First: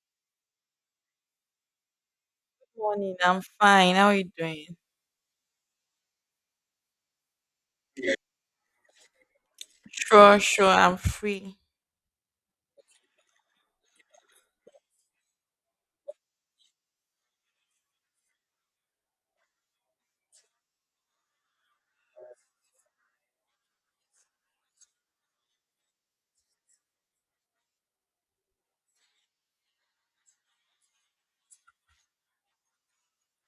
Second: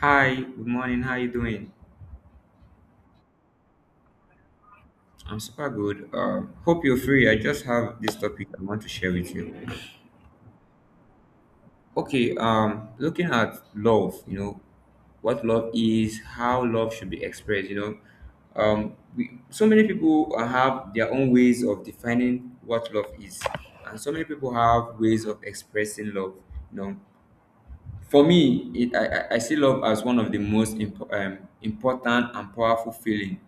Hi, good morning. How you doing? Morning, I'm fine. How are you doing? I'm super good. Hope you're free. I just have this topic I want to share with you. Sure, I'm free. Okay. Looking at love, what love is, how love should be expressed. So many people have their own ways of defining what love is, and so many people have ways of expressing love. You know, for me, it, I see love as one of the most important and powerful feeling,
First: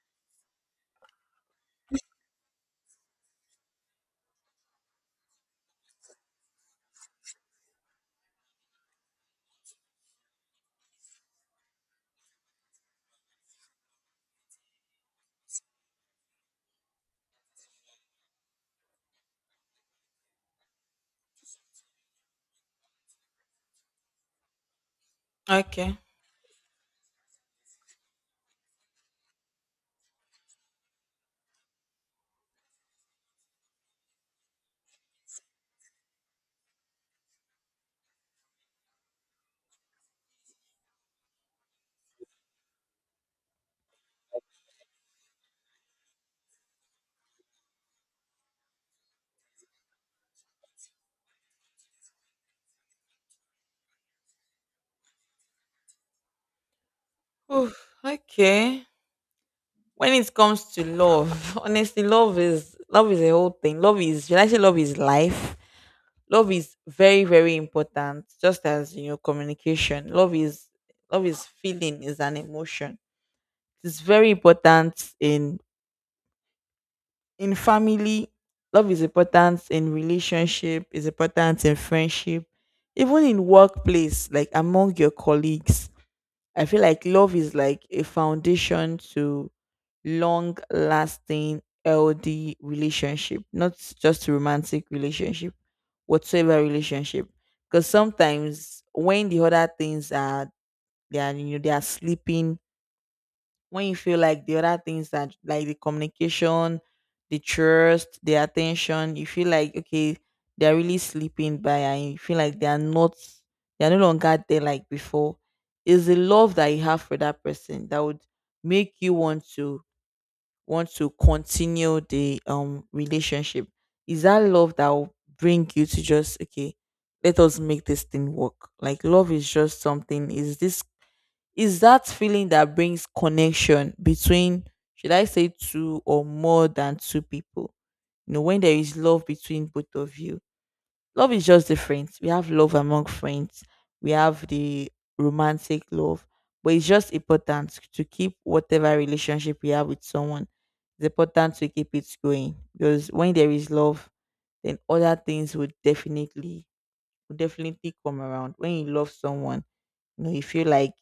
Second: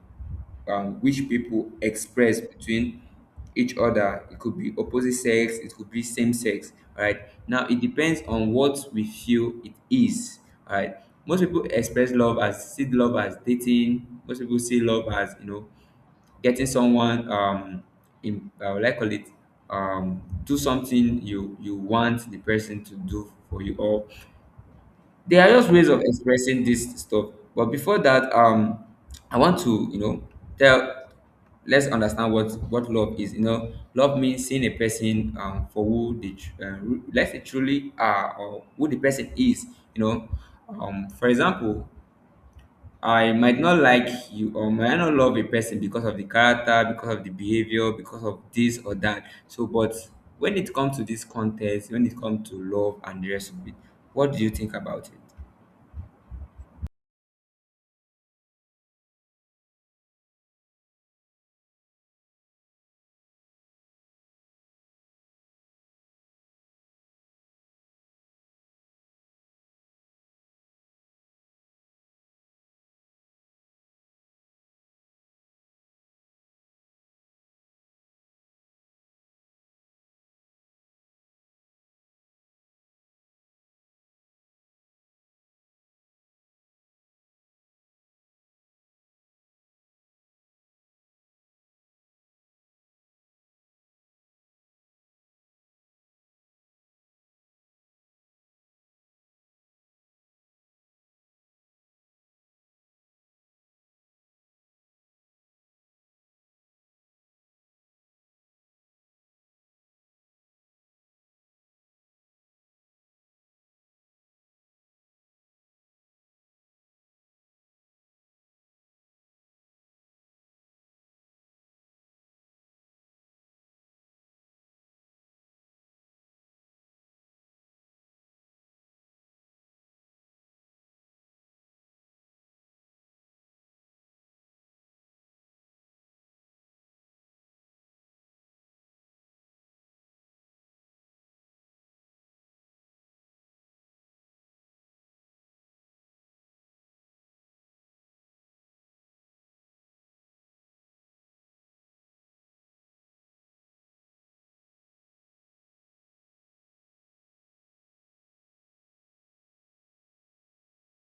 which people express between each other. It could be opposite sex, it could be same sex. All right? Now, it depends on what we feel it is. All right? Most people express love as, see love as dating. Most people see love as, getting someone, in, what I call it, do something you want the person to do for you, or they are just ways Okay. of expressing this stuff. But before that, I want to, you know, tell let's understand what love is. You know, Love means seeing a person, for who let's say truly are, or who the person is. You know, for example, I might not like you, or might not love a person, because of the character, because of the behavior, because of this or that. So, but when it comes to this contest, when it comes to love and the rest of it, what do you think about it? Oof, okay. When it comes to love, honestly, love is a whole thing. Love is, should I say, love is life. Love is very, very important. Just as you know, communication. Love is feeling, is an emotion. It's very important in family, love is important in relationship, is important in friendship, even in workplace, like among your colleagues. I feel like love is like a foundation to long lasting, healthy relationship, not just romantic relationship, whatsoever relationship. Because sometimes when the other things are, they are, you know, they are sleeping, when you feel like the other things, that like the communication, the trust, the attention, you feel like okay, they're really sleeping by and you feel like they are not, they're no longer there like before. Is the love that you have for that person that would make you want to continue the relationship. Is that love that will bring you to just okay, let us make this thing work. Like love is just something, is that feeling that brings connection between, should I say, two or more than two people. You know, when there is love between both of you, love is just different. We have love among friends, we have the romantic love, but it's just important to keep whatever relationship we have with someone. It's important to keep it going because when there is love, then other things would definitely come around. When you love someone, you know, you feel like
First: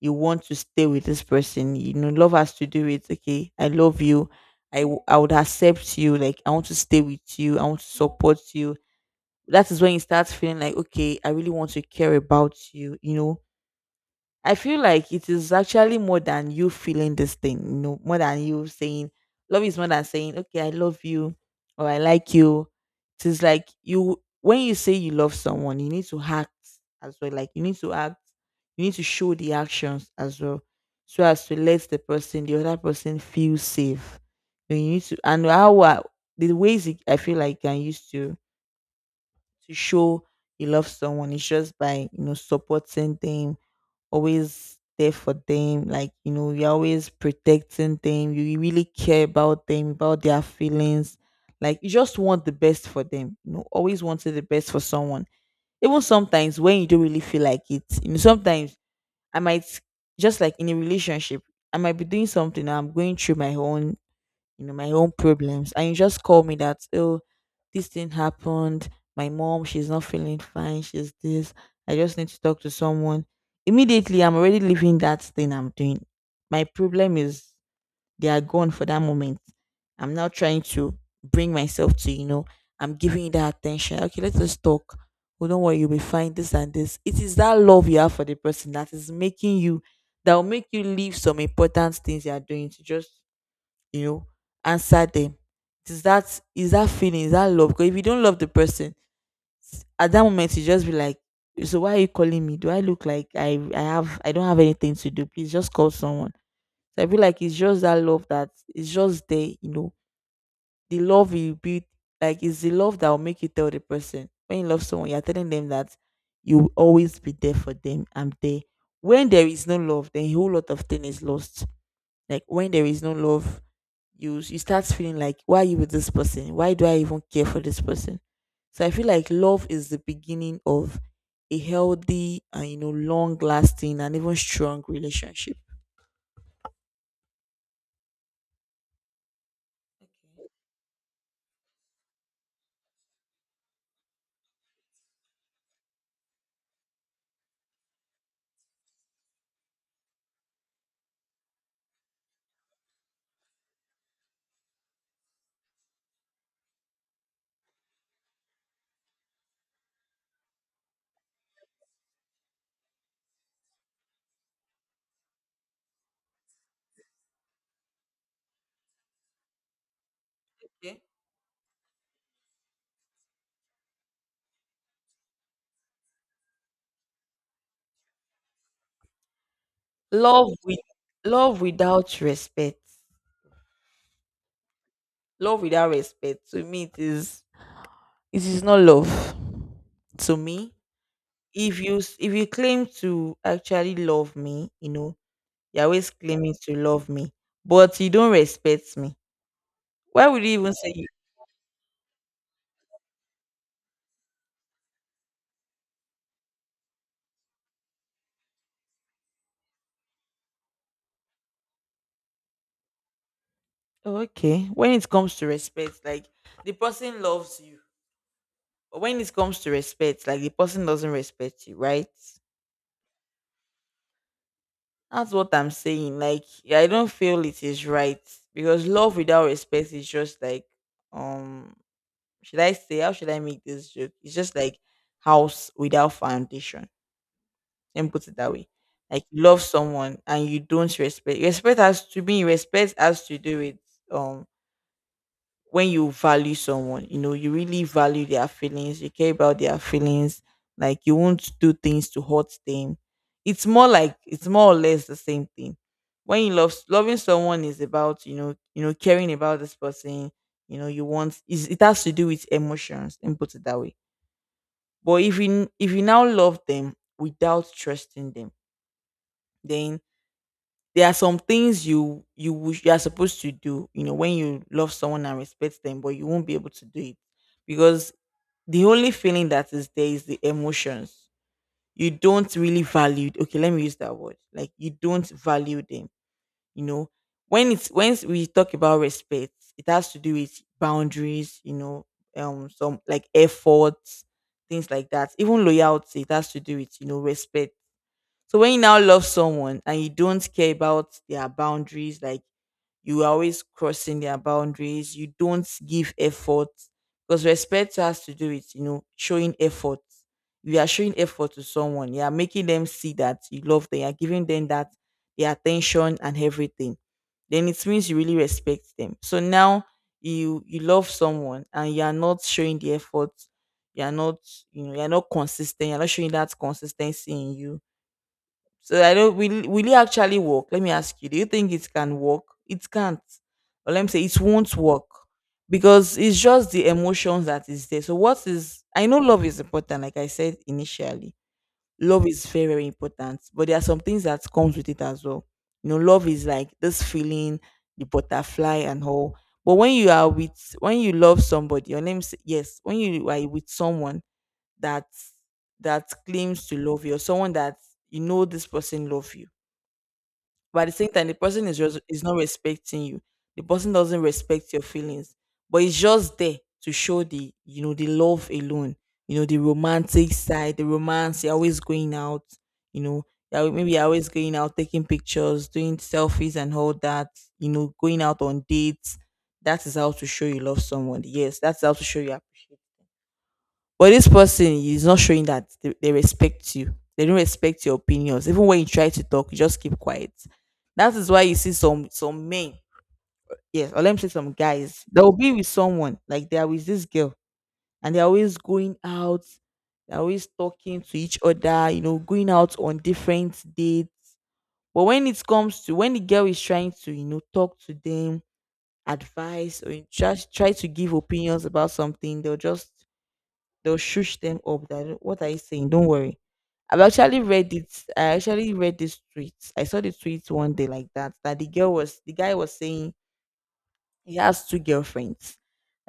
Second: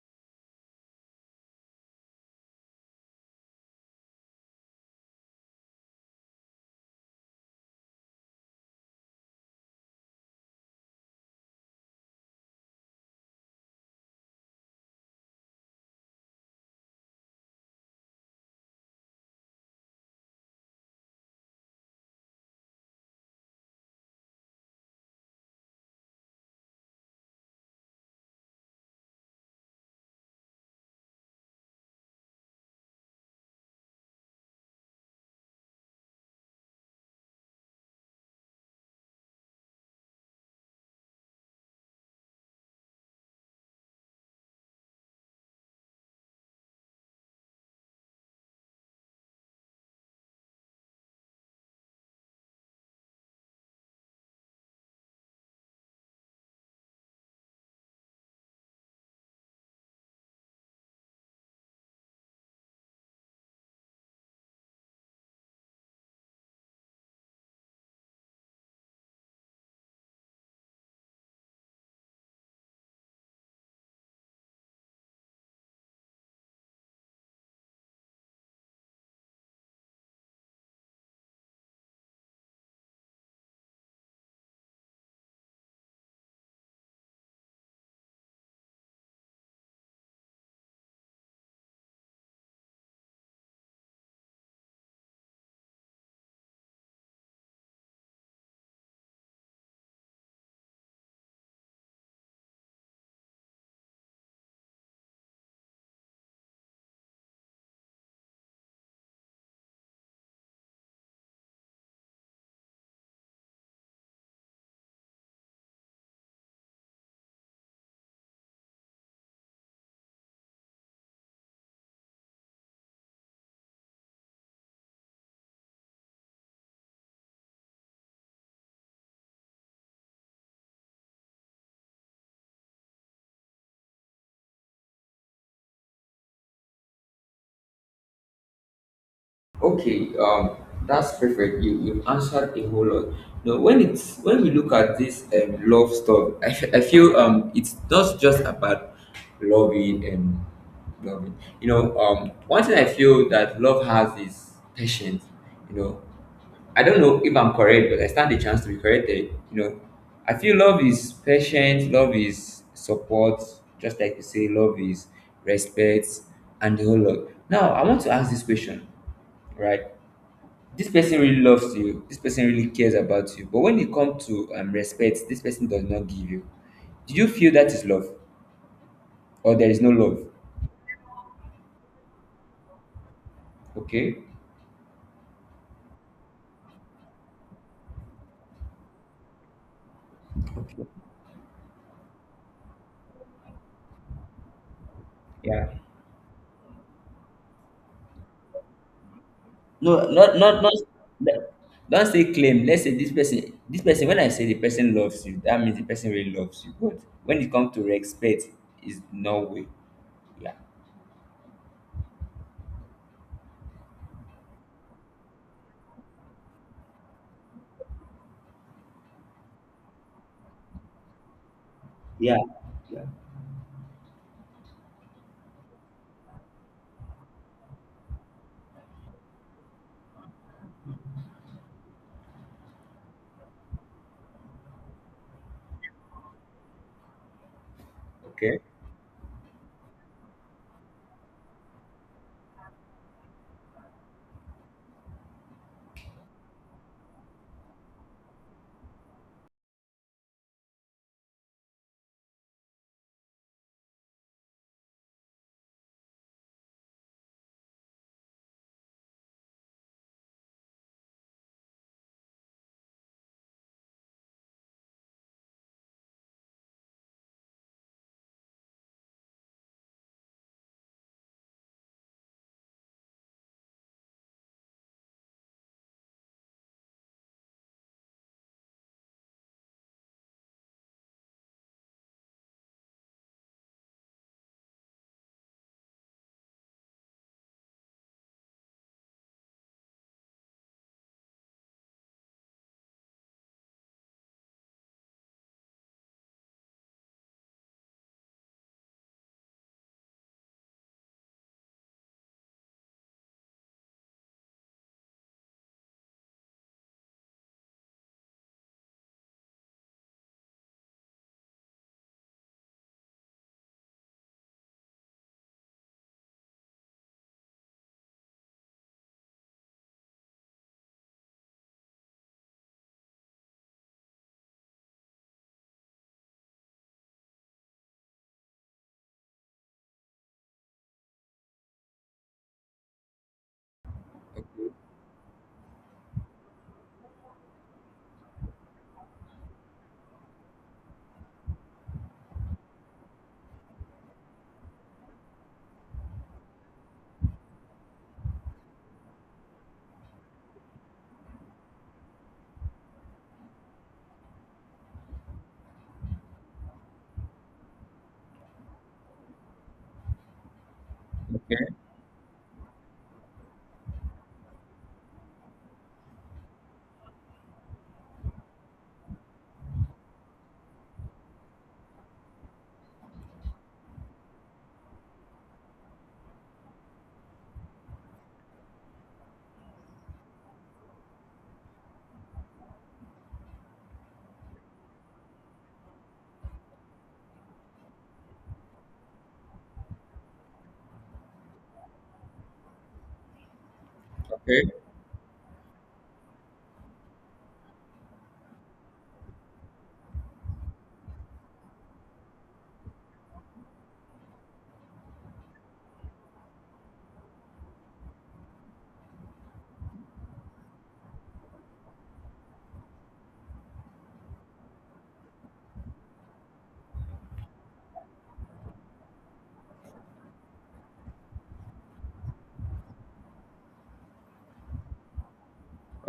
you want to stay with this person. You know, love has to do with, okay, I love you, I would accept you, like I want to stay with you, I want to support you. That is when you start feeling like, okay, I really want to care about you. You know, I feel like it is actually more than you feeling this thing, you know, more than you saying. Love is more than saying, okay, I love you or I like you. It is like, you when you say you love someone, you need to act as well. Like you need to act, you need to show the actions as well, so as to let the person, the other person, feel safe. You need to and how I- I feel like I used to show you love someone is just by, you know, supporting them, always there for them. Like, you know, you're always protecting them. You really care about them, about their feelings. Like, you just want the best for them. You know, always wanted the best for someone. Even sometimes when you don't really feel like it, you know, sometimes I might, just like in a relationship, I might be doing something, I'm going through my own, you know, my own problems. And you just call me that, oh, this thing happened. My mom, she's not feeling fine. She's this. I just need to talk to someone. Immediately, I'm already leaving that thing I'm doing. My problem is they are gone for that moment. I'm now trying to bring myself to, you know, I'm giving you that attention. Okay, let's just talk. Oh, don't worry, you'll be fine. This and this. It is that love you have for the person that is making you, that will make you leave some important things you are doing to just, you know, answer them. It is that feeling? Is that love? Because if you don't love the person, at that moment you just be like, so why are you calling me? Do I look like I don't have anything to do? Please just call someone. So I feel like it's just that love that, it's just there, you know. The love you build, like it's the love that will make you tell the person, when you love someone, you're telling them that you will always be there for them. I'm there. When there is no love, then a whole lot of thing is lost. Like when there is no love, you start feeling like, why are you with this person, why do I even care for this person? So I feel like love is the beginning of a healthy and, you know, long lasting and even strong relationship. Okay. That's perfect. You answered a whole lot. No, when we look at this, love stuff, I feel, it's not just about loving and loving. One thing I feel that love has is patience. You know, I don't know if I'm correct, but I stand a chance to be corrected. I feel love is patience. Love is support. Just like you say, love is respect, and the whole lot. Now, I want to ask this question, right? This Okay. person really loves you, this person really cares about you, but when it comes to, respect, this person does not give you. Do you feel that is love, or there is no love? love with Love without respect. Okay. Love without respect, to me, it is, it is not love. To me, if you claim to actually love me, you know, Yeah. you're always claiming to love me but you don't respect me, No, why not, would you not, even not. say? Don't say claim. Let's say this person, when I say the person loves you, that means the person really loves you, but when it comes to respect, is no way. Yeah. Okay. When it comes to respect, like, the person loves you. But when it comes to respect, like the person doesn't respect you, right? Yeah. Yeah. That's what I'm saying. Like, yeah, I don't feel it is right, because love without respect is just like, um should I say, how should I make this joke? It's just like house without foundation. Let me put it that Okay. way. Like you love someone and you don't respect. Respect has to be Respect has to do with, um when you value someone, you know, you really value their feelings, you care about their feelings, like you won't do things to hurt them. It's more or less the same thing. When you love Loving someone is about, you know, caring about this person, you know, you want is it has to do with emotions, and put it that way. But if you now love them without trusting them, then there are some things you wish you are supposed to do, you know. When you love someone and respect them but you won't be able to do it, because the only feeling that is there is the emotions, you don't really value, okay let me use that word, like you don't value them, you know. When we talk about respect, it has to do with boundaries, you know, some like efforts, things like that. Even loyalty, it has to do with, you know, respect. So when you now love someone and you don't care about their boundaries, like you are always crossing their boundaries, you don't give effort, because respect has to do with, you know, showing effort. You are showing effort to someone. You are making them see that you love them. You are giving them that, their attention and everything. Then it means you really respect them. So now you love someone and you are not showing the effort. You are not, you know, you are not consistent. You are not showing that consistency in you. So I don't, will it actually work? Let me ask you. Do you think it can work? It can't. Or let me say it won't work. Because it's just the emotions that is there. So what is, I know love is important, like I said initially. Love is very, very important. But there are some things that comes with it as well. You know, love is like this feeling, the butterfly and all. But when you love somebody, or let me say, yes, when you are with someone, that, that claims to love you, or someone that, you know, this person love you but at the same time the person Okay. is just, is not respecting you, the person doesn't respect your feelings, but it's just there to show the, you know, the love alone, you know, the romantic side, the romance, you're always going out, you know, maybe you're always going out, taking pictures, doing selfies and all that, you know, going out on dates, that is how to show you love someone, yes, that's how to show you. But this person is not showing that they respect you. They don't respect your opinions. Even when you try to talk, you just keep quiet. That is why you see some men, yes, or let me say some Okay. guys, they'll be with someone, like they are with this girl, and they're always going out, they're always talking to each other, you know, going out on different dates. But when it comes to when the girl is trying to, talk to them, advice, or you just try to give opinions about something, they'll shush them up that, "Oh, what are you saying? Don't worry." I've actually read it. I actually read this tweet. I saw the tweet one day, like that, that the guy was saying he has two girlfriends.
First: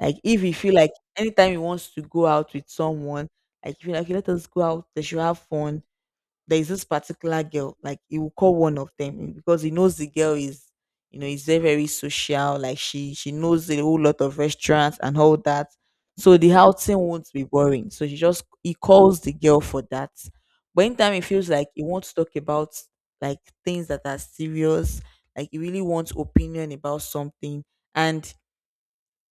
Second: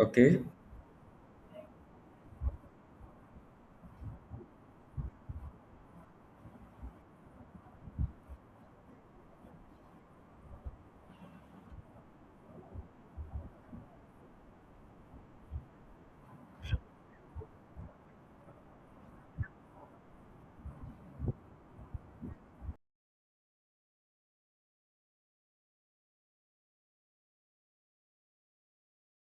Like, if you feel like anytime he wants to go out with someone, like if you like, let us go out, they should have fun. There's this particular girl, like he will call one of them because he knows the girl is, you know, is very social. Like she knows a whole lot of restaurants and all that. So the outing won't be boring. So she just he calls the girl for that. But in time it feels like he wants to talk about, like, things that are serious, like he really wants opinion about something. And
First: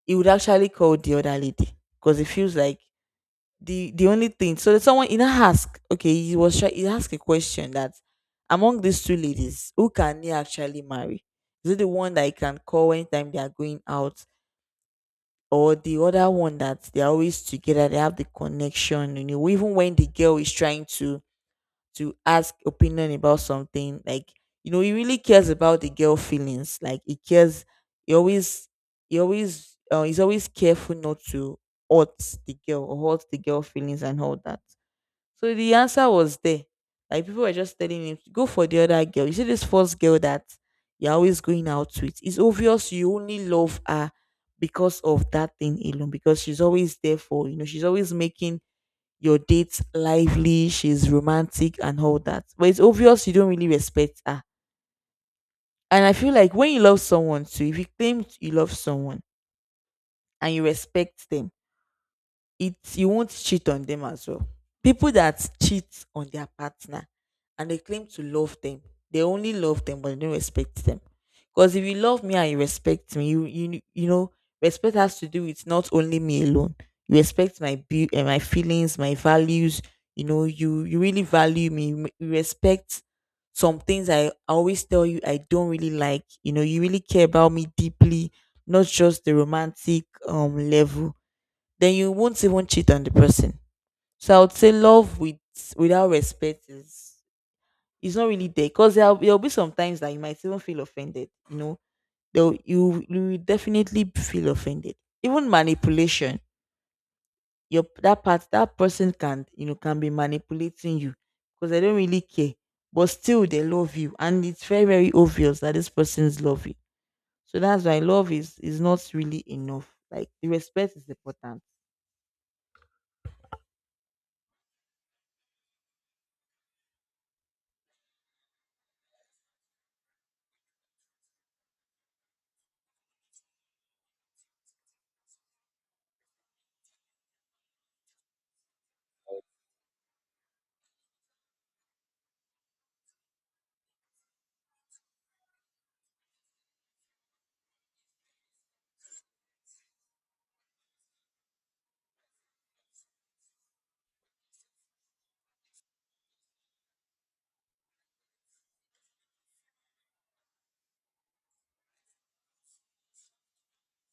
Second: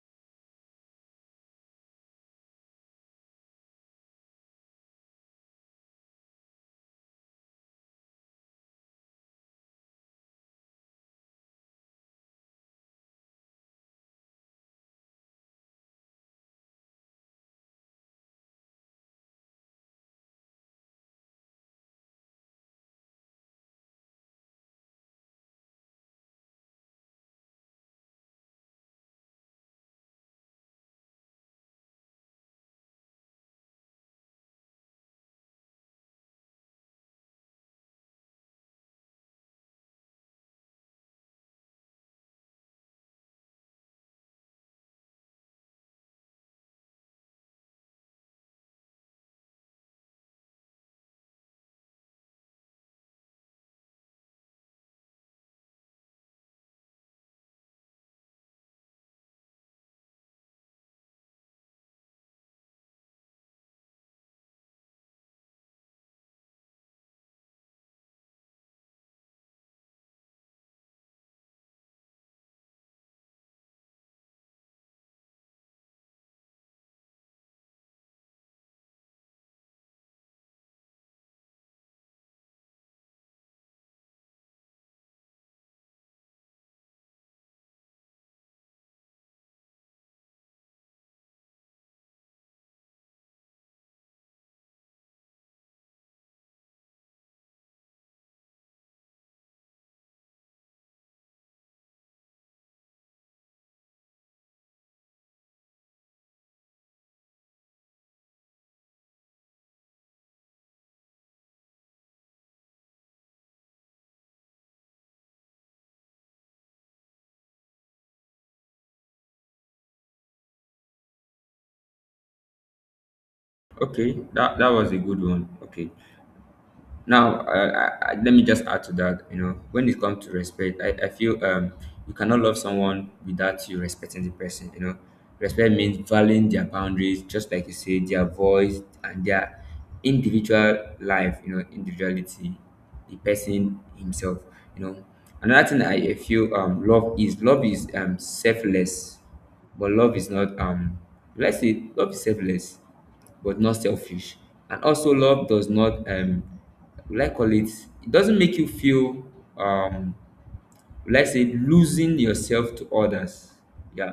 he would actually call the other lady because it feels like the only thing, so that someone in a ask, okay, he was try he asked a question that among these two ladies, who can he actually marry? Is it the one that he can call anytime they are going out, or the other one that they're always together, they have the connection, you know, even when the girl is trying to, ask opinion about something? Like, you know, he really cares about the girl feelings, like he cares, he always, he always he's always careful not to hurt the girl or hurt the girl feelings and all that. So the answer was there. Like, people were just telling him, go for the other girl. You see this first girl that you're always going out with, it's obvious you only love her because of that thing alone, because she's always there for, you know, she's always making your dates lively, she's romantic and all that. But it's obvious you don't really respect her. And I feel like when you love someone too, if you claim you love someone and you respect them, it you won't cheat on them as well. People that cheat on their partner and they claim to love them, they only love them but they don't respect them. Because if you love me and you respect me, you know, respect has to do with not only me alone. You respect my feelings, my values. You know, you really value me. You respect some things I always tell you I don't really like. You know, you really care about me deeply, not just the romantic level, then you won't even cheat on the person. So I would say love with, without respect is not really there, because there'll be some times that you might even feel offended. You know, You will definitely feel offended. Even manipulation, your that part, that person can, you know, can be manipulating you, because they don't really care, but still they love you, and it's very obvious that this person's love you. So that's why love is not really enough. Like, the respect is important. Okay. That was a good one. Okay. Now, let me just add to that. You know, when it comes to respect, I feel, you cannot love someone without you respecting the person. You know, respect means valuing their boundaries, just like you say, their voice, and their individual life, you know, individuality, the person himself you know Another thing I feel, love is, selfless. But love is not, let's say love is selfless, but not selfish. And also, love does not, will I call it, it doesn't make you feel, um, will I say, losing yourself to others. Yeah.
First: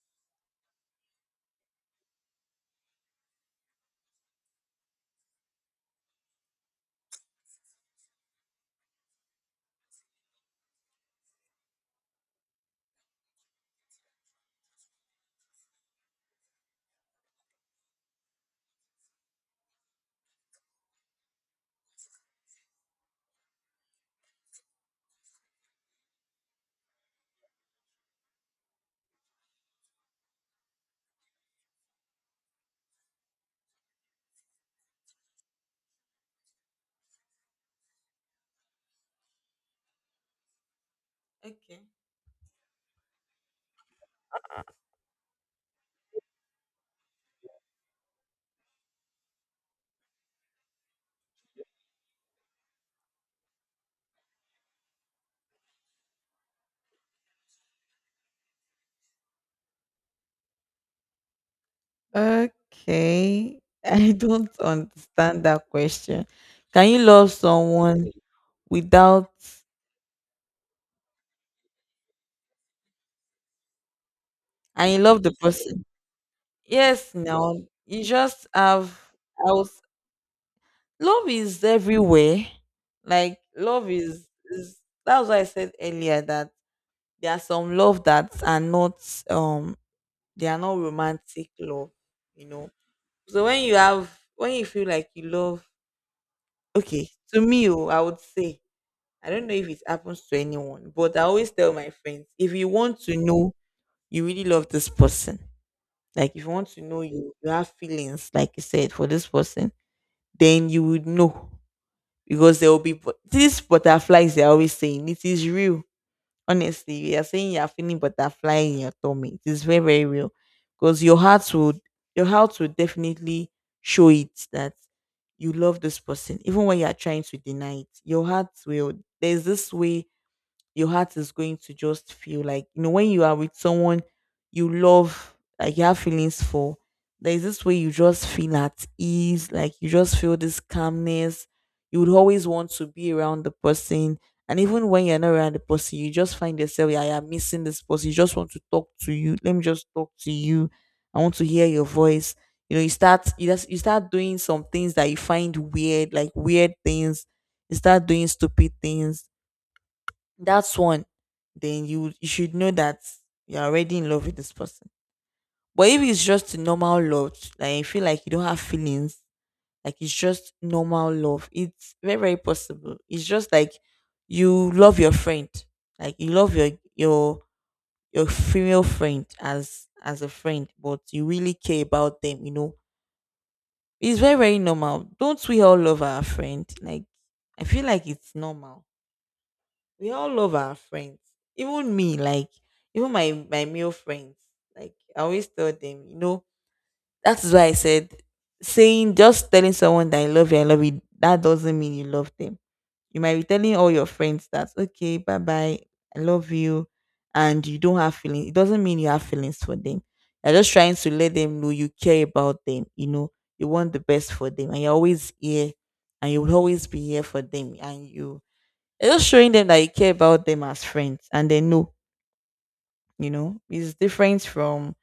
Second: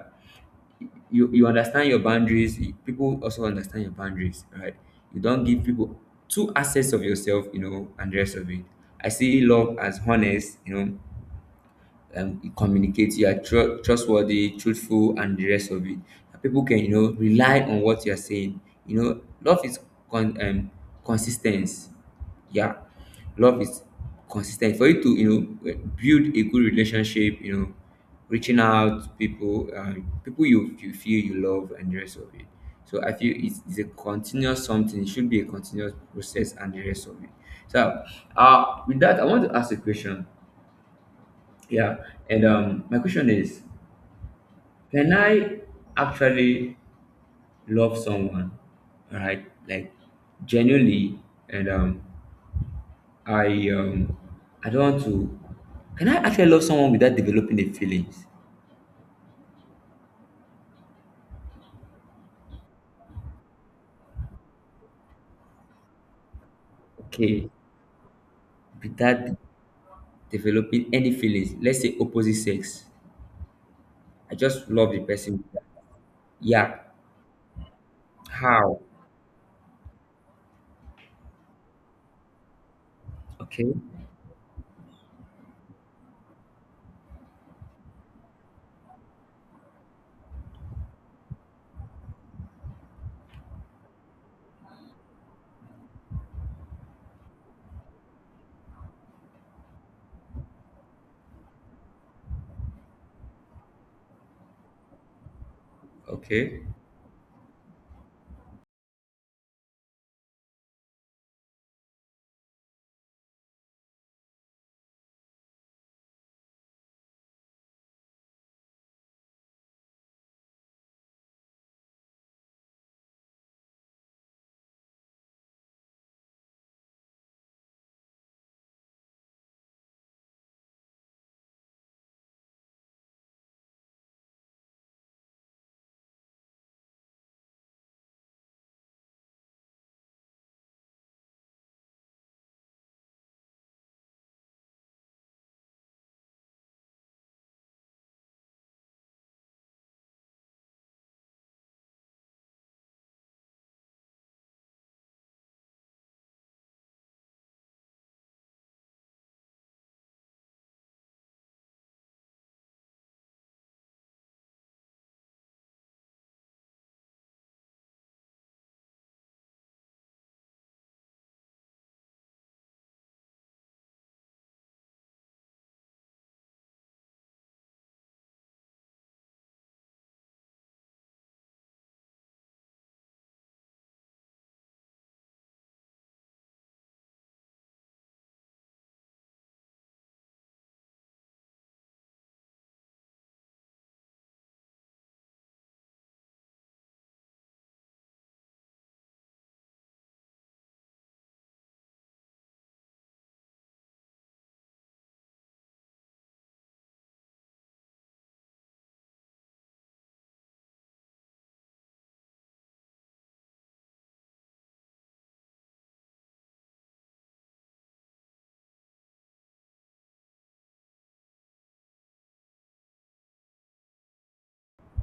You understand your boundaries. People also understand your boundaries, right? You don't give people two assets of yourself, and the rest of it. I see love as honest, you communicate, you are trustworthy, truthful, and the rest of it. And people can, rely on what you are saying. Love is con- um, consistency. Yeah, love is consistent. For you to, know, build a good relationship, reaching out to people, people you feel you love, and the rest of it. So I feel it's a continuous something. It should be a continuous process, and the rest of it. So, with that, I want to ask a question. Okay. Yeah, and my question is, can I actually love someone, right? Like, genuinely, and I um, I don't want to. Can I actually love someone without developing the feelings? Okay. I don't understand that question. Can you love Okay, someone without without, developing any feelings. Let's say opposite sex. I just and love you the love the person. person? Yeah. Yes, now you just How? have, I was love is everywhere. Like Okay. love is, that's why I said earlier that there are some love that are not um they are not romantic love, you know. So when you have, when you feel like you love, okay, to me, oh, I would say, I don't know if it happens to anyone, but I always tell my friends, if you want to know you really love this person, like if you Okay. want to know you, you have feelings, like you said, for this person, then you would know because there will be these butterflies, they're always saying it is real. Honestly, you are saying you are feeling butterfly in your tummy. It is very, very real because your heart would, your heart will definitely show it that you love this person, even when you are trying to deny it. Your heart will. There's this way your heart is going to just feel like, you know, when you are with someone you love, like you have feelings for, there's this way you just feel at ease, like you just feel this calmness. You would always want to be around the person, and even when you're not around the person, you just find yourself, yeah, you're missing this person, you just want to talk to you, let me just talk to you, I want to hear your voice. You know, you start doing some things that you find weird, like weird things, you start doing stupid things. That's one, then you should know that you're already in love with this person. But if it's just normal love, like you feel like you don't have feelings, like it's just normal love, it's very possible. It's just like you love your friend, like you love your female friend as a friend, but you really care about them. You know, it's very normal. Don't we all love our friend? Like, I feel like it's normal, we all love our friends. Even me, like, even my male friends, like I always tell them, you know, that is why I said, saying just telling someone that I love you, that doesn't mean you love them. You might be telling all your friends that, okay, bye bye, I love you, and you don't have feelings. It doesn't mean you have feelings for them. You're just trying to let them know you care about them. You know, you want the best for them, and you're always here, and you will always be here for them, and you just showing them that you care about them as friends and they know, you know, it's different from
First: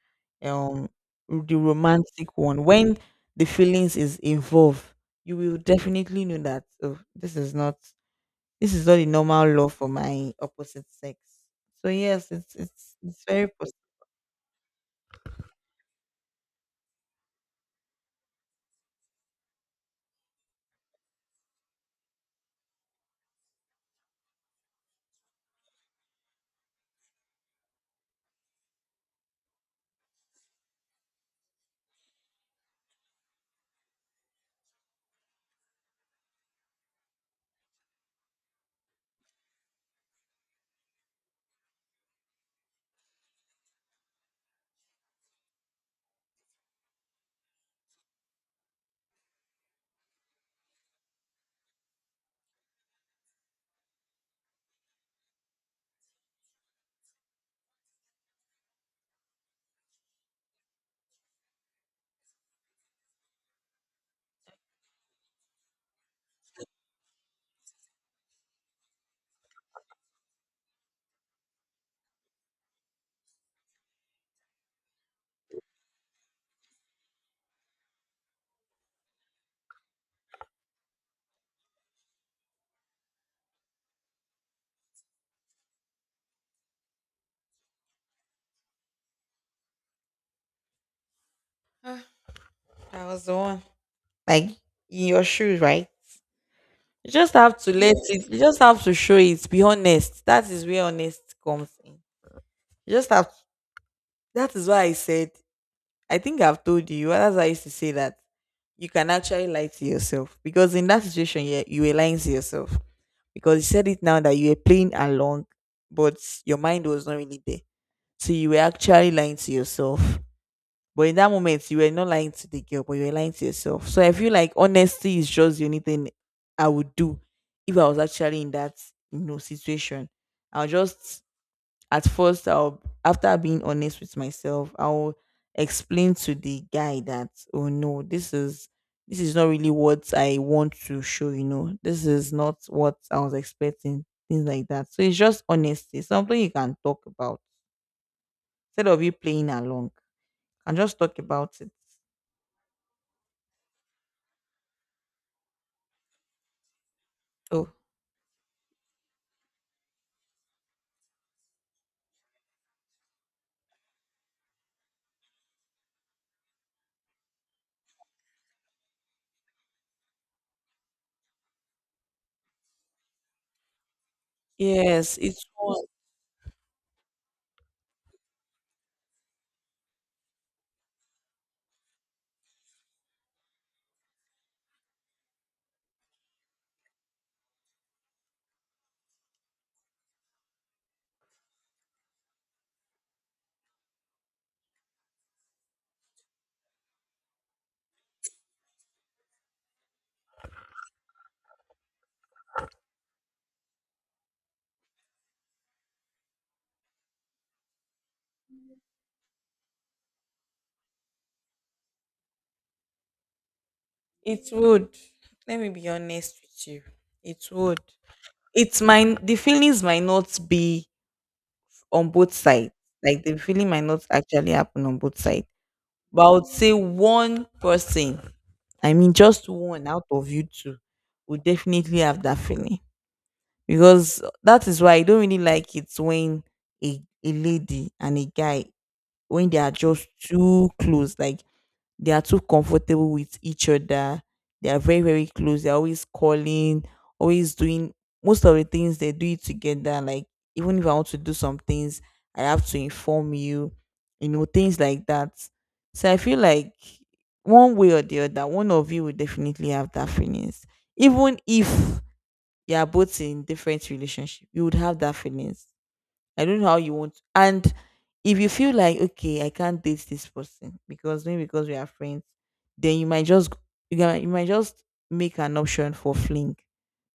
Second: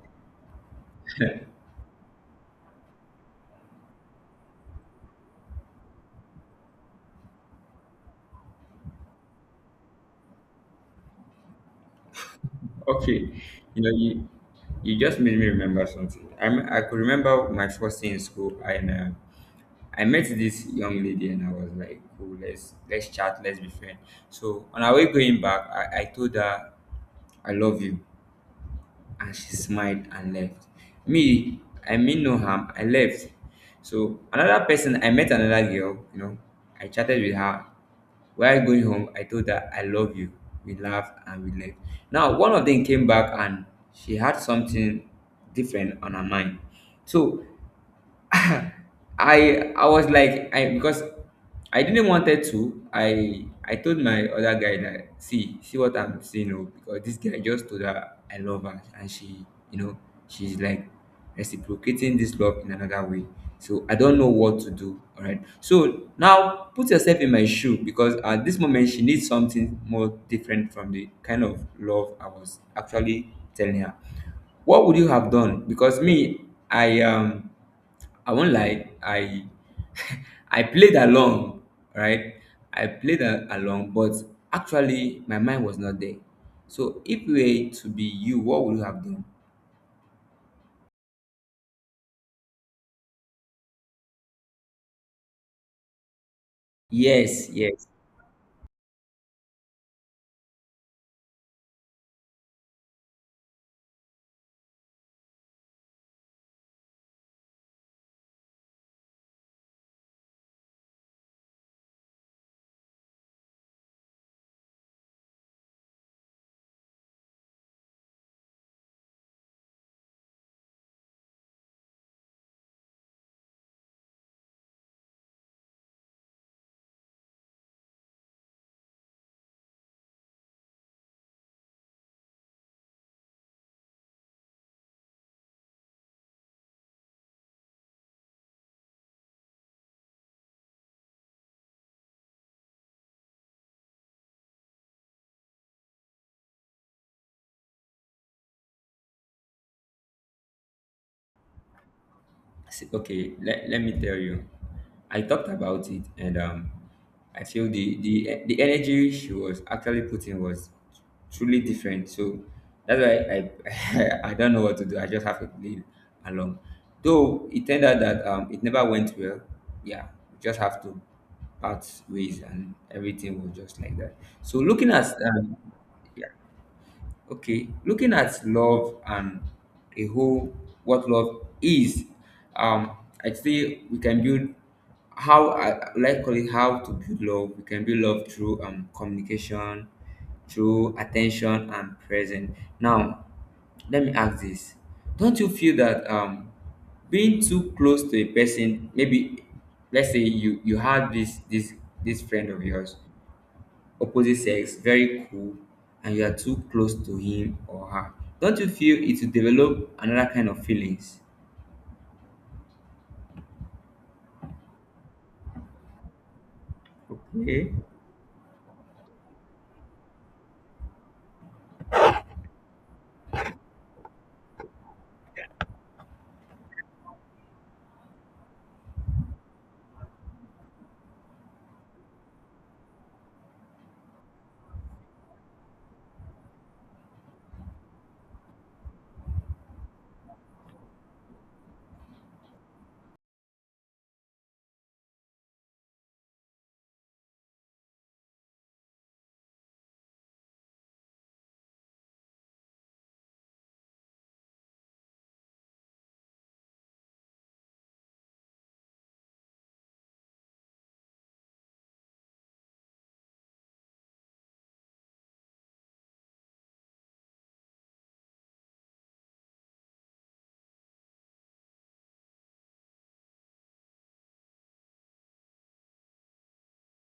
um the romantic one. When the feelings is involved, you will definitely know that, oh, this is not, this is not the normal love for my opposite sex. So yes, it's it's Okay. very positive. You know you. You just made me remember something. I could remember my first day in school, and I met this young lady and I was like, cool, let's, chat, let's be friends. So on our way going back, I told her, I love you. And she smiled and left. Me, I mean no harm, I left. So another person, I met another girl. I chatted with her. While going home, I told her, I love you. We laughed and we left. Now one of them came back, and she had something different on her mind. So I I was like, I because I didn't wanted to. I told my other guy that, see, what I'm seeing. Oh, because this guy just told her I love her, and she, you know she's like reciprocating this love in another way. So I don't know what to do. All right. So now put yourself in my shoe, because at this moment she needs something more different from the kind of love I was actually telling her. What would you have done? Because me, I um I won't lie, I I played along, right? I played along, but actually my mind was not there. So if we were to be you, what would you have done? That was the one. Like, in your shoes, right? You just Yes, have to yes. let it. You just have to show it. Be honest. That is where honest comes in. You just have. That is why I said, I think I've told you, as I used to say that you can actually lie to yourself because in that situation, yeah, you were lying to yourself because you said it now that you were playing along, but your mind was not really there. So you were actually lying to yourself. But in that moment, you were not lying to the girl, but you were lying to yourself. So I feel like honesty is just the only thing I would do if I was actually in that, you know, situation. I'll just, at first I'll, after being honest with myself, I'll explain to the guy that, oh no, this is, this is not really what I want to show, you know. This is not what I was expecting, things like that. So it's just honesty, something you can talk about instead of you playing along. And just talk about it. Okay, let me tell you. I talked about it, and I feel Oh the, the energy she was actually putting was truly different. So that's why I I don't know what to do. I just have to lead along, though it turned out that, it never went well. Yeah, we just have to part ways, and everything was just like that. So looking at, yes, it would. yeah. Okay, looking at love and a whole, what love is, um, I'd say we can build, how I like call it, how to build love. We can build love through, communication, through attention and present. Now, let me ask this: Don't you feel that, being too close to a person, maybe let's say you have this, this friend of yours, opposite sex, very cool, and you are too close to him or her, don't you feel it will develop another kind of feelings? It would. Let me be honest with you. It Okay. would. It's mine. The feelings might not be on both sides. Like the feeling might not actually happen on both sides. But I would say one person, I mean just one out of you two, would definitely have that feeling. Because that is why I don't really like it when a lady and a guy, when they are just too close. Like, they are too comfortable with each other. They are very, very close. They're always calling, always doing most of the things, they do it together. Like, even if I want to do some things, I have to inform you, you know, things like that. So I feel like one way or the other, one of you will definitely have that feelings. Even if you are both in different relationship, you would have that feelings, I don't know how you want. And if you feel like, okay, I can't date this person because maybe because we are friends, then you might just, you might just make an option for fling.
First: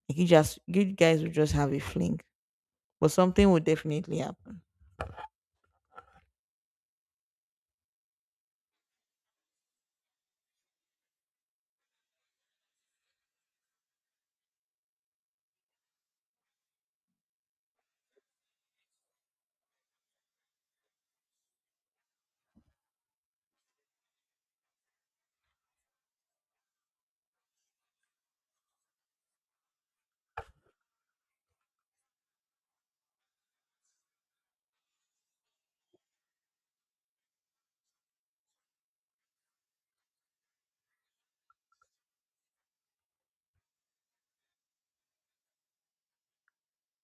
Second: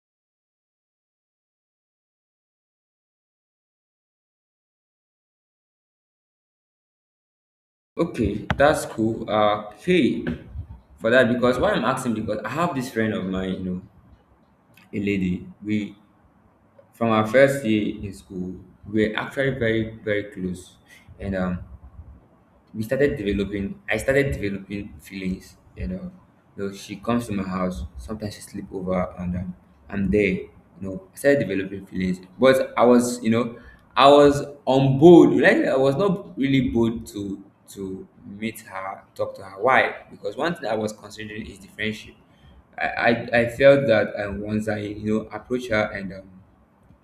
Like, you just, you guys will just have a fling, but something will definitely happen. Okay, that's cool. Hey, for that, because, why I'm asking, because I have this friend of mine, a lady. We, from our first year in school, we're actually very very close, and we started developing, I started developing feelings. You know, you know, she comes to my house sometimes, she sleep over, and I'm there, you know, I started developing feelings, but I was, I was on board, like I was not really bold to, meet her, talk to her. Why? Because one thing I was considering is the friendship. i I felt that, once i, approach her, and,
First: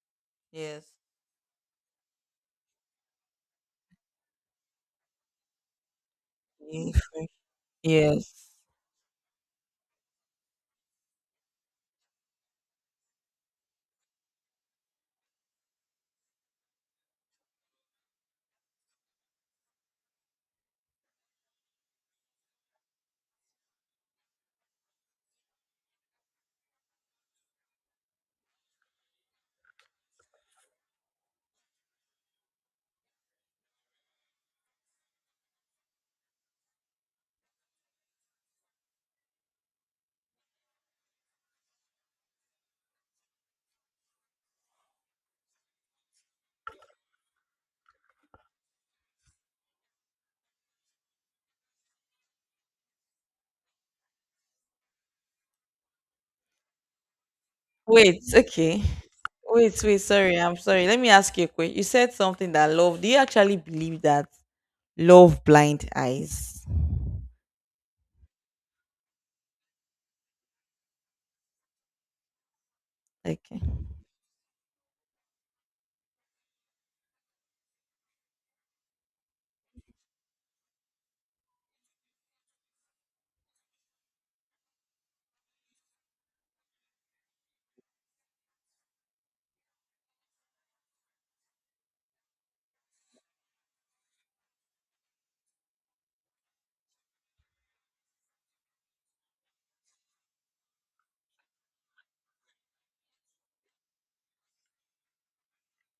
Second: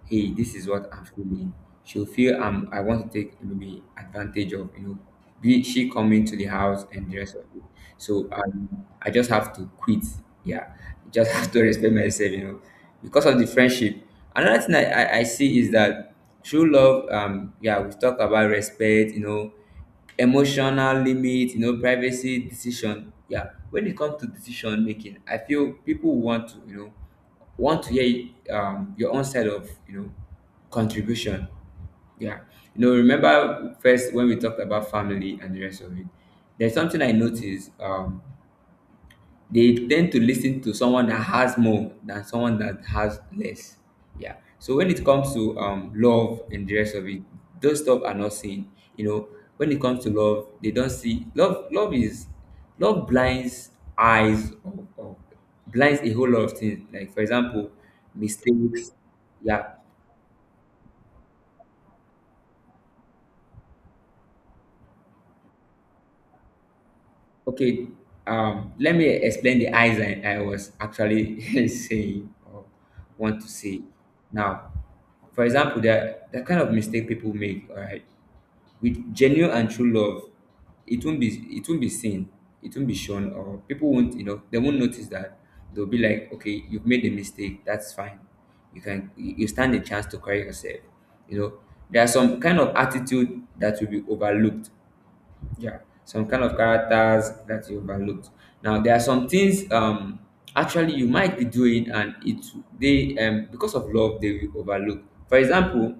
hey, this is what Yes. I'm feeling. She'll feel, I want to take, maybe, advantage of, be she coming to the house, If- and the rest of it. So, Yes. I just have to quit. Yeah. Just have to respect myself. Because of the friendship. Another thing I see is that true love, yeah, we talk about respect, emotional limit, privacy, decision. Yeah. When it comes to decision making, I feel people want to, want to hear, your own side of, contribution. Yeah, remember first when we talked about family and the rest of it. There's something I noticed. They tend to listen to someone that has more than someone that has less. Yeah. So when it comes to, love and the rest of it, those stuff are not seen. You know, when it comes to love, they don't see love. Love is, love blinds eyes of blinds a whole lot of things. Like, for example, Wait, okay. mistakes. Yeah. Sorry. I'm sorry. Let me ask you a question. You said something that love. Do you actually believe that love blind eyes? Okay, let me explain the eyes I was actually saying, or want to Okay. say. Now, for example, the kind of mistake people make, all right, with genuine and true love, it won't be, seen, it won't be shown, or people won't, they won't notice that. They'll be like, okay, you've made a mistake, that's fine. You can you you stand a chance to correct yourself. You know, there are some kind of attitude that will be overlooked. Yeah. Some kind of characters that you overlooked. Now there are some things, actually you might be doing, and it they, because of love, they will overlook. For example,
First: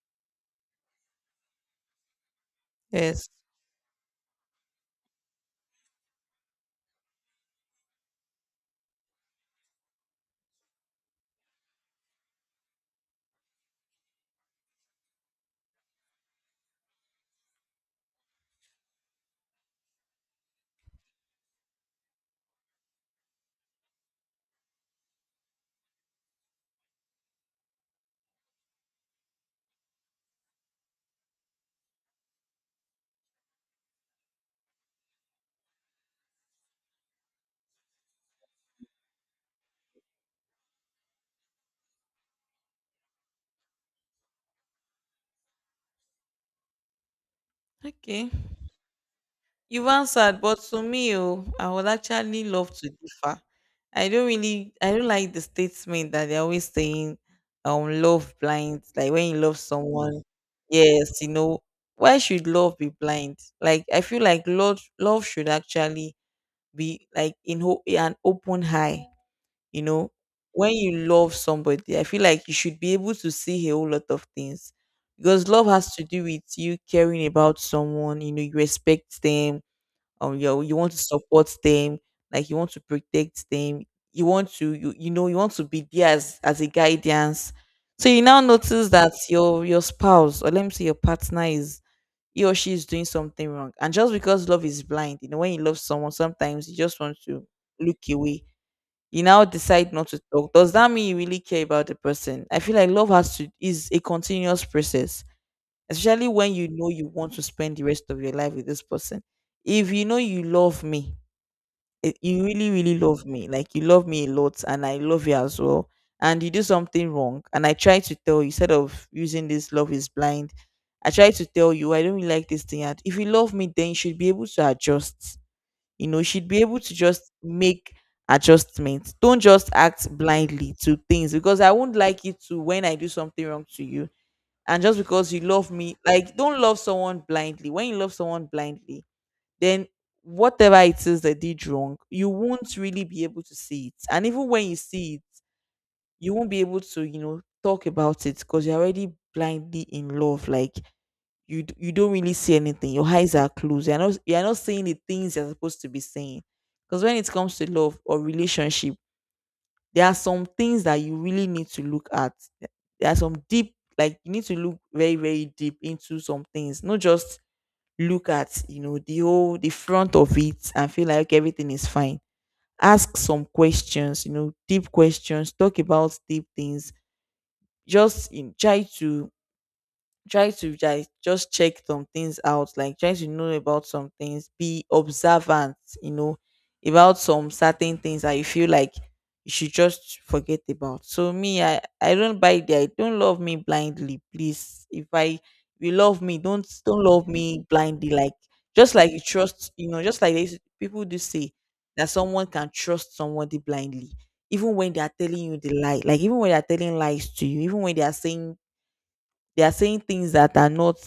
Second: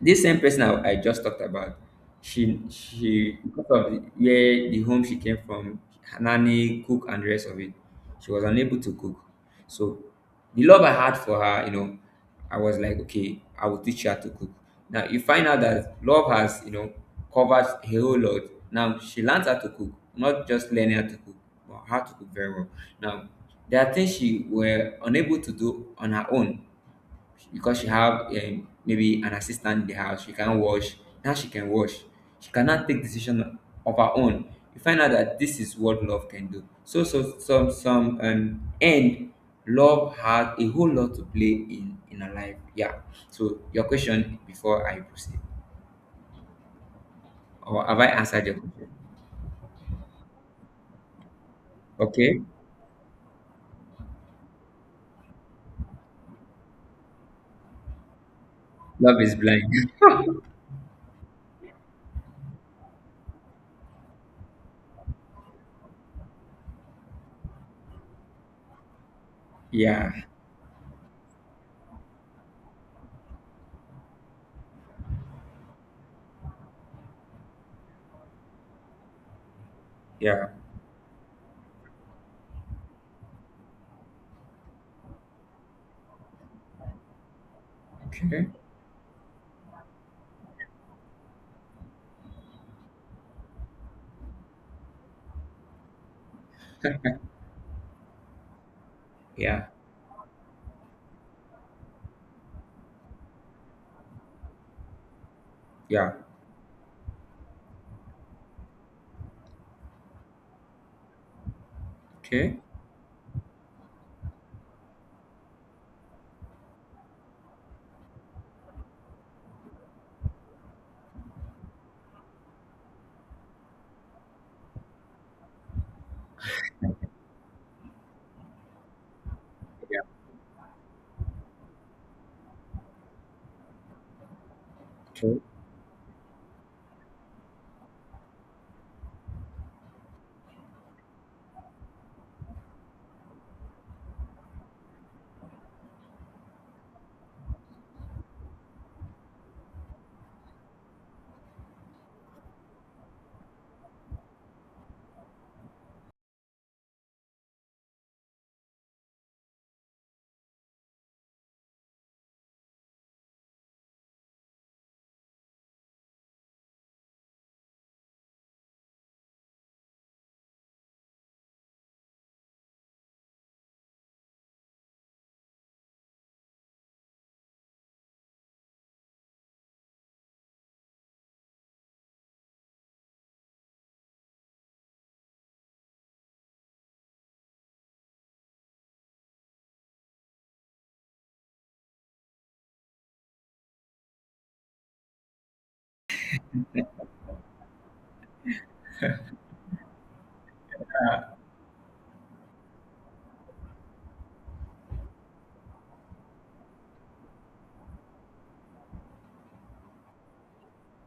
this same person I just talked about, she Yes. she because of the, where the home she came from, nanny, cook, and the rest of it, she was unable to cook. So the love I had for her, I was like, okay, I will teach her to cook. Now you find out that love has, covered a whole lot. Now she learns how to cook, not just learning how to cook, but how to cook very well. Now there are things she were unable to do on her own, because she have, maybe an assistant in the house she can wash. Now she can wash. She cannot take decision of her own. You find out that this is what love can do. So some, and love has a whole lot to play in her life. Yeah. So your question, before I proceed, or have I Okay. answered your question? You've answered, but to me, oh, I would Okay. actually love to differ. I don't really, I don't like the statement that they're always saying, love blind. Like, Love when is you love blind. someone, yes, you know, why should love be blind? Like, I feel like love, love should actually be like in an open eye. You know, Yeah. when you love somebody, I feel like you should be able to see a whole lot of things because love has to do with you caring about someone. You know, you respect them, Yeah. you want to support them, like you want to protect them. You want to, you want to be there as, a guidance. So you now Okay. notice that your spouse, or let me say your partner, is he or she is doing something wrong, and just because love is blind, you know, when you love someone, sometimes you just want to look away. You now Yeah. decide not to talk. Does that mean you really care about the person? I feel like love has to is a continuous process, Yeah. especially when you know you want to spend the rest of your life with this person. If you know you love me, you Okay. really, really love me, like you love me a lot, and I love you as well, and you do something wrong, and I try to tell you, instead of using this love is blind, I try to tell you I don't really like this thing. And if you love me, then you should be able to adjust. You know, you should be able to just make adjustments. Don't just Yeah. act blindly to things, because I won't like you to when I do something wrong to you, and just because you Okay. love me. Like, don't love someone blindly. When you love someone blindly, then whatever it is they did wrong, you won't really be able to see it. And even when you see it, you won't be able to, you know, talk about it, because you're already blindly in love. Like, you don't really see anything. Your eyes are closed. You're not saying the things you're supposed to be saying, because when it comes to love or relationship, there are some things that you really need to look at. There are some deep, like, you need to look very, very deep into some things, not just look at, you know, the whole, the front of it, and feel like okay, everything is fine. Ask some questions, you know, deep questions. Talk about deep things. Try to try to like just check some things out, like try to know about some things. Be observant, you know, about some certain things that you feel like you should just forget about. So me, I don't buy the I don't love me blindly, please. If I You love me, don't love me blindly. Like, just like you trust, you know, just like people do say that someone can trust somebody blindly. Even when they are telling you the lie, like even when they are telling lies to you, even when they are saying things that are not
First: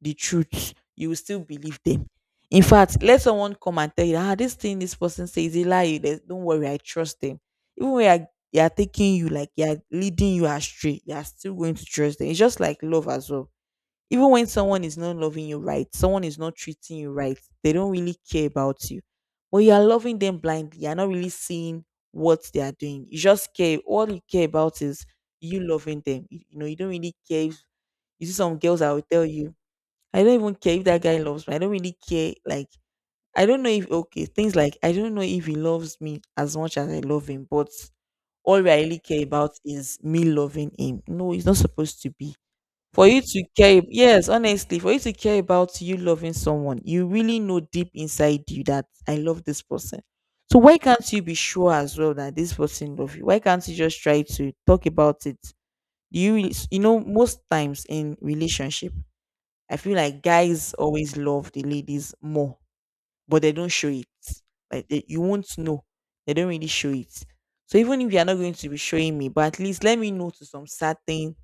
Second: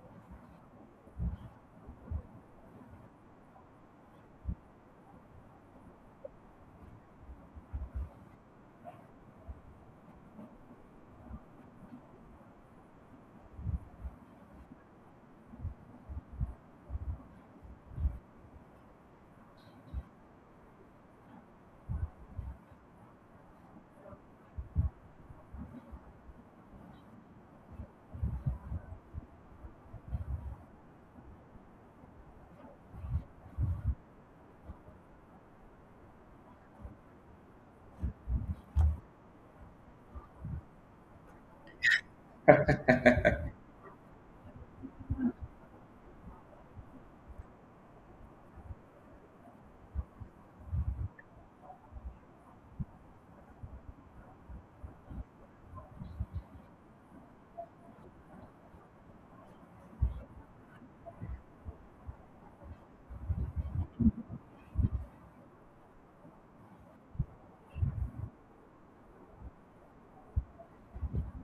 the truth, you will still believe them. In fact, let someone come and tell you, ah, this thing, this person says is a lie. Don't worry, I trust them. Even when they are taking you, like they are leading you astray, you are still going to trust them. It's just like love as well. Even when someone is not loving you right, someone is not treating you right, they don't really care about you. But you are loving them blindly. You're not really seeing what they are doing. You just care. All you care about is you loving them. You know, you don't really care. If, you see some girls that will tell you, I don't even care if that guy loves me. I don't really care. Like, I don't know if, okay, things like, I don't know if he loves me as much as I love him, but all I really care about is me loving him. No, it's not supposed to be for you to care. Yes, honestly, for you to care about you loving someone, you really know deep inside you that I love this person. So why can't you be sure as well that this person loves you? Why can't you just try to talk about it? You know, most times in relationship, I feel like guys always love the ladies more, but they don't show it. You won't know, they don't really show it. So even if you're not going to be showing me, but at least let me know to some certain,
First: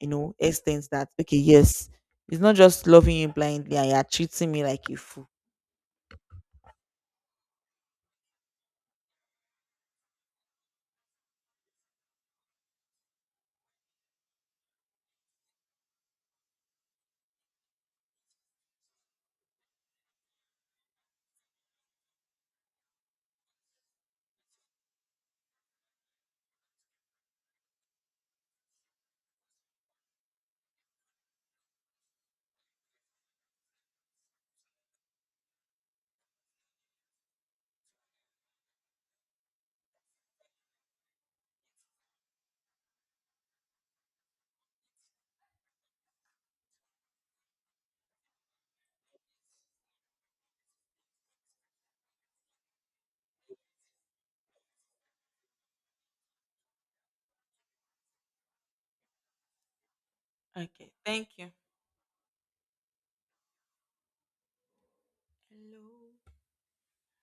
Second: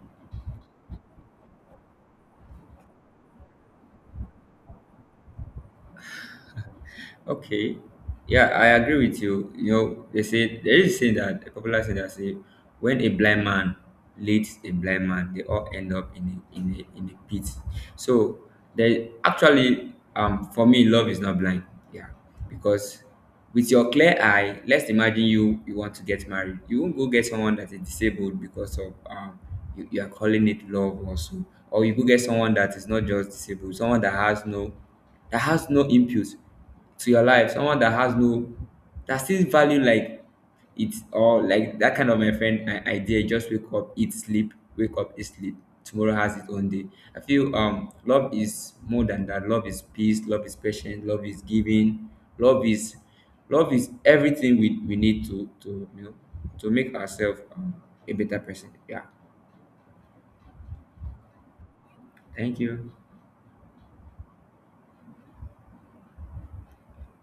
you know, extent that okay, yes, it's not just loving you blindly and you're treating me like a fool. Okay. Yeah, I agree with you. They say there is a saying, that a popular saying that say, when a blind man leads a blind man, they all end up in a pit. So they actually, for me, love is not blind. Yeah. Because with your clear eye, let's imagine you want to get married. You won't go get someone that is disabled because of, you are calling it love also. Or you go get someone that is not just disabled, someone that has no input to your life, someone that has no, that still value, like it, or like that kind of my friend, idea. Just wake up, eat, sleep, wake up, eat, sleep. Tomorrow has its own day. I feel, love is more than that. Love is peace, love is patience, love is giving, love is, everything we need to, to make ourselves, a better person. Yeah, thank you.